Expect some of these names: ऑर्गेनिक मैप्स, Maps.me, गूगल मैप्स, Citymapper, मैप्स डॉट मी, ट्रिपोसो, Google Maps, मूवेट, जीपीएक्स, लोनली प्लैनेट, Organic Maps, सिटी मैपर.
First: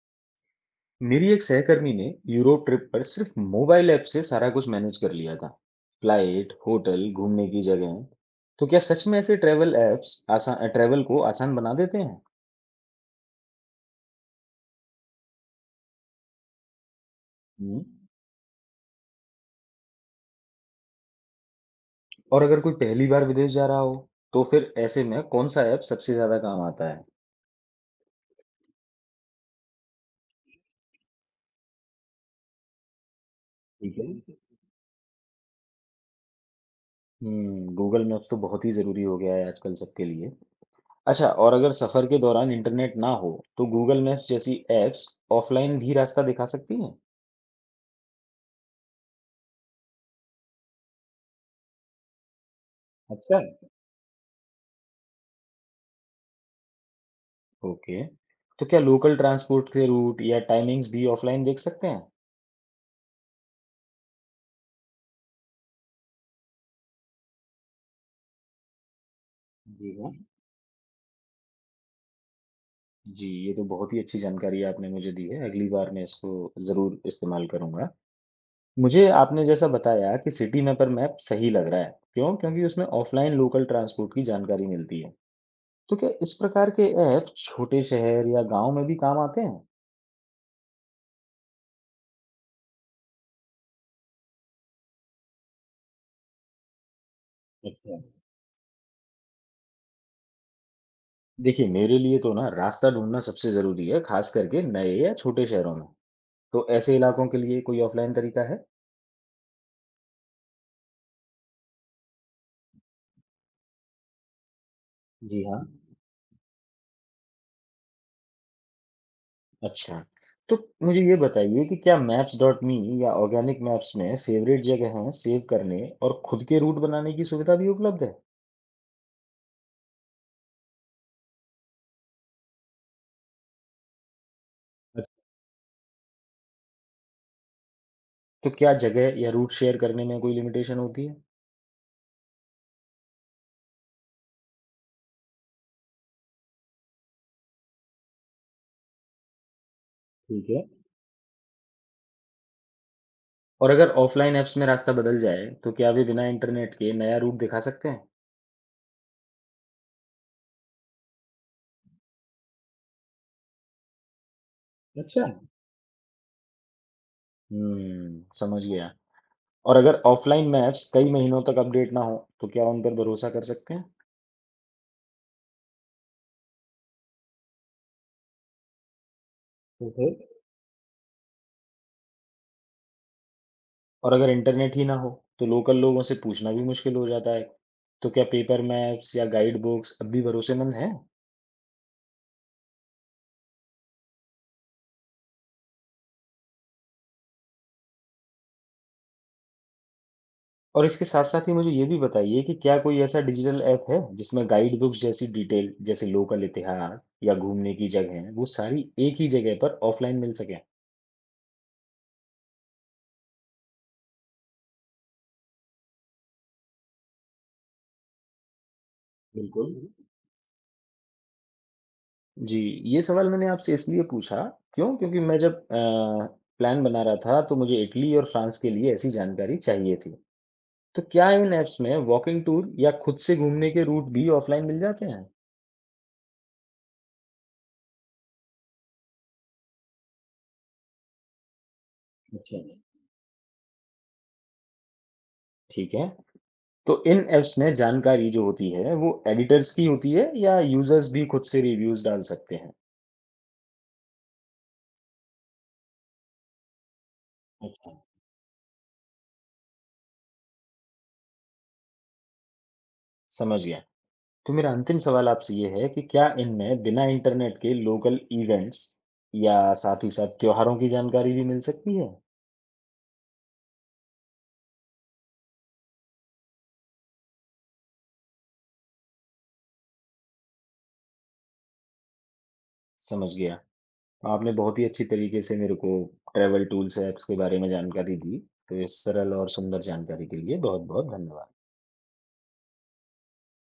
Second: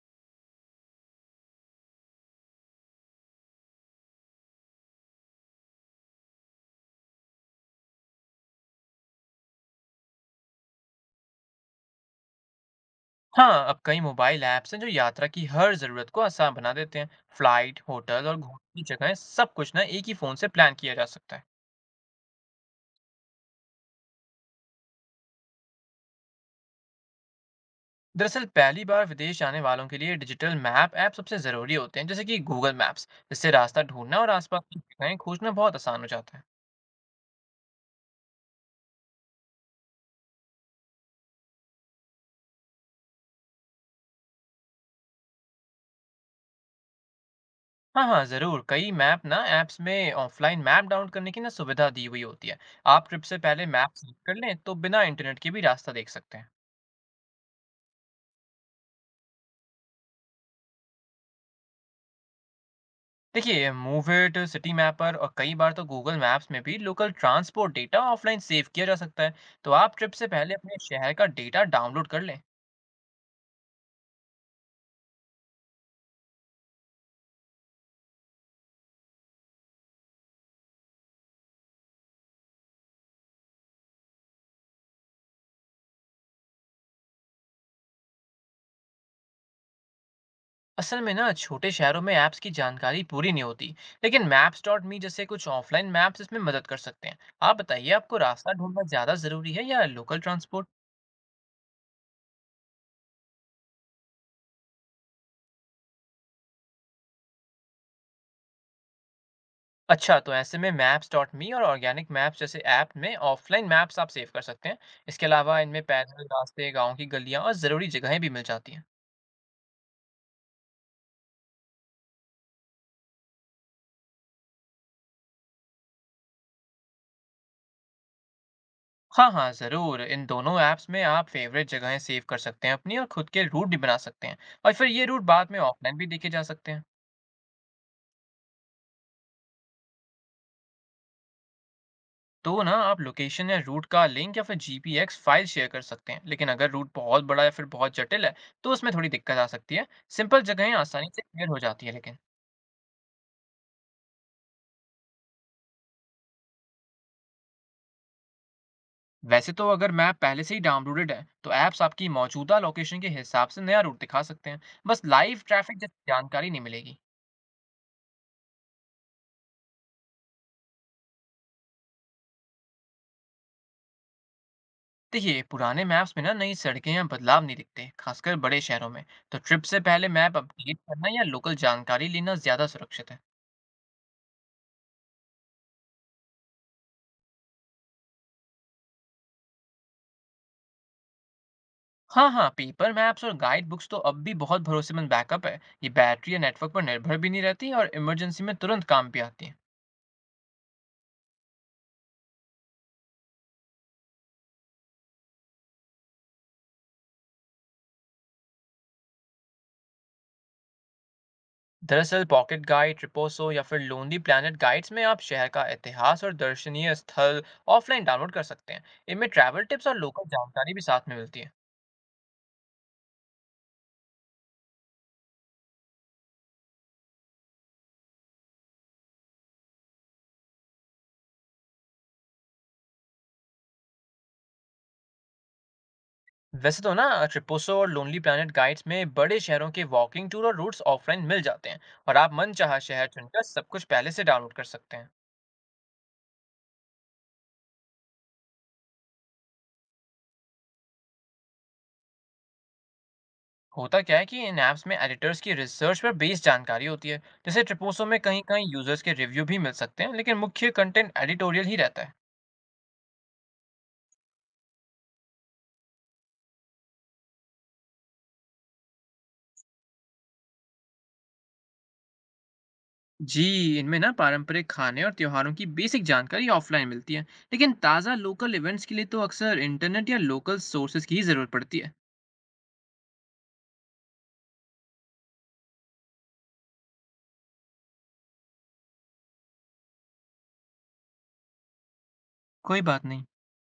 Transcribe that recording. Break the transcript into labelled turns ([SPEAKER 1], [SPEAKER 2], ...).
[SPEAKER 1] मेरी एक सहकर्मी ने Europe trip पर सिर्फ mobile app से सारा कुछ manage कर लिया था। फ्लाइट, होटल, घूमने की जगह। तो क्या सच में ऐसे ट्रैवल ऐप्स आसान ट्रैवल को आसान बना देते हैं?
[SPEAKER 2] हाँ, अब कई मोबाइल ऐप्स हैं जो यात्रा की हर ज़रूरत को आसान बना देते हैं। फ्लाइट,
[SPEAKER 1] हम्म,
[SPEAKER 2] होटल और घूमने की जगहें सब कुछ ना एक ही फ़ोन से प्लान किया जा सकता है।
[SPEAKER 1] और अगर कोई पहली बार विदेश जा रहा हो, तो फिर ऐसे में कौन सा ऐप सबसे ज्यादा काम आता है?
[SPEAKER 2] दरअसल पहली बार विदेश जाने वालों के लिए डिजिटल मैप ऐप सबसे ज़रूरी होते हैं जैसे कि गूगल मैप्स। इससे रास्ता
[SPEAKER 1] ठीक
[SPEAKER 2] ढूंढना और
[SPEAKER 1] है।
[SPEAKER 2] आसपास की जगहें खोजना बहुत आसान हो जाता है।
[SPEAKER 1] गूगल मैप्स तो बहुत ही जरूरी हो गया है आजकल सबके लिए। अच्छा, और अगर सफर के दौरान इंटरनेट ना हो, तो गूगल मैप्स जैसी ऐप्स ऑफलाइन भी रास्ता दिखा सकती हैं?
[SPEAKER 2] हाँ, ज़रूर। कई मैप ना ऐप्स में ऑफलाइन मैप डाउनलोड करने की ना सुविधा दी हुई होती है। आप ट्रिप से
[SPEAKER 1] अच्छा।
[SPEAKER 2] पहले मैप सेलेक्ट कर लें तो बिना इंटरनेट के भी रास्ता देख सकते हैं।
[SPEAKER 1] ओके। तो क्या लोकल ट्रांसपोर्ट के रूट या टाइमिंग्स भी ऑफ़लाइन देख सकते हैं?
[SPEAKER 2] देखिए मूवेट सिटी मैपर और कई बार तो गूगल मैप्स में भी local transport data offline save किया जा सकता है। तो
[SPEAKER 1] जी
[SPEAKER 2] आप ट्रिप
[SPEAKER 1] हाँ।
[SPEAKER 2] से पहले अपने शहर का डेटा डाउनलोड कर लें।
[SPEAKER 1] जी, ये तो बहुत ही अच्छी जानकारी आपने मुझे दी है, अगली बार मैं इसको ज़रूर इस्तेमाल करूँगा। मुझे आपने जैसा बताया कि सिटी मैपर मैप सही लग रहा है, क्यों? क्योंकि उसमें ऑफ़लाइन लोकल ट्रांसपोर्ट की जानकारी मिलती है। तो क्या इस प्रकार के ऐप छोटे शहर या गाँव में भी काम आते हैं?
[SPEAKER 2] असल में ना छोटे शहरों में ऐप्स की जानकारी पूरी नहीं होती। लेकिन मैप्स डॉट मी जैसे कुछ ऑफलाइन मैप्स इसमें मदद कर सकते हैं। आप बताइए
[SPEAKER 1] अच्छा।
[SPEAKER 2] आपको रास्ता ढूंढना ज़्यादा ज़रूरी है या लोकल ट्रांसपोर्ट।
[SPEAKER 1] देखिए, मेरे लिए तो ना रास्ता ढूँढना सबसे ज़रूरी है, ख़ास करके नए या छोटे शहरों में। तो ऐसे इलाकों के लिए कोई ऑफ़लाइन तरीका है?
[SPEAKER 2] अच्छा, तो ऐसे में मैप्स डॉट मी और ऑर्गेनिक मैप्स जैसे ऐप में ऑफलाइन मैप्स आप सेव कर सकते हैं। इसके
[SPEAKER 1] जी
[SPEAKER 2] अलावा
[SPEAKER 1] हाँ।
[SPEAKER 2] इनमें पैदल रास्ते गाँव की गलियाँ और ज़रूरी जगहें भी मिल जाती हैं।
[SPEAKER 1] अच्छा, तो मुझे ये बताइए कि क्या मैप्स डॉट मी या ऑर्गेनिक मैप्स में फेवरेट जगहें सेव करने और खुद के रूट बनाने की सुविधा भी उपलब्ध है?
[SPEAKER 2] हाँ, ज़रूर। इन दोनों ऐप्स में आप फ़ेवरेट जगहें सेव कर सकते हैं अपनी और खुद के रूट भी बना सकते हैं। और फिर ये
[SPEAKER 1] अच्छा,
[SPEAKER 2] रूट बाद में ऑफ़लाइन भी देखे जा सकते हैं।
[SPEAKER 1] तो क्या जगह या रूट शेयर करने में कोई लिमिटेशन होती है?
[SPEAKER 2] तो ना आप लोकेशन या रूट का लिंक या फिर जीपीएक्स फ़ाइल शेयर कर सकते हैं। लेकिन अगर रूट बहुत बड़ा या फिर बहुत जटिल है, तो उसमें थोड़ी दिक्कत आ सकती है। सिंपल
[SPEAKER 1] ठीक है।
[SPEAKER 2] जगहें आसानी से क्लियर हो जाती हैं लेकिन।
[SPEAKER 1] और अगर ऑफलाइन ऐप्स में रास्ता बदल जाए, तो क्या वे बिना इंटरनेट के नया रूट दिखा सकते हैं?
[SPEAKER 2] वैसे तो अगर मैप पहले से ही डाउनलोडेड है, तो ऐप्स आपकी मौजूदा लोकेशन के हिसाब से नया रूट दिखा सकते हैं। बस
[SPEAKER 1] अच्छा।
[SPEAKER 2] लाइव ट्रैफ़िक जैसी जानकारी नहीं मिलेगी।
[SPEAKER 1] समझ गया। और अगर ऑफलाइन मैप्स कई महीनों तक अपडेट ना हो, तो क्या उन पर भरोसा कर सकते हैं?
[SPEAKER 2] देखिए पुराने मैप्स में ना नई सड़कें या बदलाव नहीं दिखते खासकर बड़े शहरों में। तो ट्रिप से पहले
[SPEAKER 1] ओके।
[SPEAKER 2] मैप अपडेट करना या लोकल जानकारी लेना ज्यादा सुरक्षित है।
[SPEAKER 1] और अगर इंटरनेट ही ना हो, तो लोकल लोगों से पूछना भी मुश्किल हो जाता है। तो क्या पेपर मैप्स या गाइड बुक्स अब भी भरोसेमंद हैं?
[SPEAKER 2] हाँ हाँ पेपर मैप्स और गाइड बुक्स तो अब भी बहुत भरोसेमंद बैकअप है। ये बैटरी या नेटवर्क पर निर्भर भी नहीं रहती और इमरजेंसी में तुरंत काम भी आती है।
[SPEAKER 1] और इसके साथ साथ ही मुझे ये भी बताइए कि क्या कोई ऐसा डिजिटल ऐप है जिसमें गाइड बुक्स जैसी डिटेल, जैसे लोकल इतिहास या घूमने की जगह, वो सारी एक ही जगह पर ऑफलाइन मिल सके?
[SPEAKER 2] दरअसल पॉकेट गाइड ट्रिपोसो या फिर लोनली प्लैनेट गाइड्स में आप शहर का इतिहास और दर्शनीय स्थल ऑफलाइन डाउनलोड कर सकते हैं। इनमें ट्रैवल
[SPEAKER 1] बिल्कुल।
[SPEAKER 2] टिप्स और लोकल जानकारी भी साथ में मिलती है।
[SPEAKER 1] जी, ये सवाल मैंने आपसे इसलिए पूछा, क्यों? क्योंकि मैं जब प्लान बना रहा था तो मुझे इटली और फ्रांस के लिए ऐसी जानकारी चाहिए थी। तो क्या इन ऐप्स में वॉकिंग टूर या खुद से घूमने के रूट भी ऑफलाइन मिल जाते हैं?
[SPEAKER 2] वैसे तो ना ट्रिपोसो और लोनली प्लैनेट गाइड्स में बड़े शहरों के वॉकिंग टूर और रूट्स ऑफलाइन मिल जाते हैं। और आप
[SPEAKER 1] अच्छा,
[SPEAKER 2] मनचाहा शहर चुनकर सब कुछ पहले से डाउनलोड कर सकते हैं।
[SPEAKER 1] ठीक है। तो इन ऐप्स में जानकारी जो होती है वो एडिटर्स की होती है या यूजर्स भी खुद से रिव्यूज डाल सकते हैं?
[SPEAKER 2] होता क्या है कि इन ऐप्स में एडिटर्स की रिसर्च पर बेस्ड जानकारी होती है। जैसे
[SPEAKER 1] अच्छा,
[SPEAKER 2] ट्रिपोसो में कहीं कहीं यूजर्स के रिव्यू भी मिल सकते हैं लेकिन मुख्य कंटेंट एडिटोरियल ही रहता है।
[SPEAKER 1] समझ गया। तो मेरा अंतिम सवाल आपसे ये है कि क्या इनमें बिना इंटरनेट के लोकल इवेंट्स या साथ ही साथ त्योहारों की जानकारी भी मिल सकती है?
[SPEAKER 2] जी, इनमें ना पारंपरिक खाने और त्योहारों की बेसिक जानकारी ऑफलाइन मिलती है। लेकिन ताज़ा लोकल इवेंट्स के लिए तो अक्सर इंटरनेट या लोकल सोर्सेज की ही ज़रूरत पड़ती है।
[SPEAKER 1] समझ गया। आपने बहुत ही अच्छी तरीके से मेरे को ट्रैवल टूल्स ऐप्स के बारे में जानकारी दी। तो इस सरल और सुंदर जानकारी के लिए बहुत-बहुत धन्यवाद।
[SPEAKER 2] कोई बात नहीं।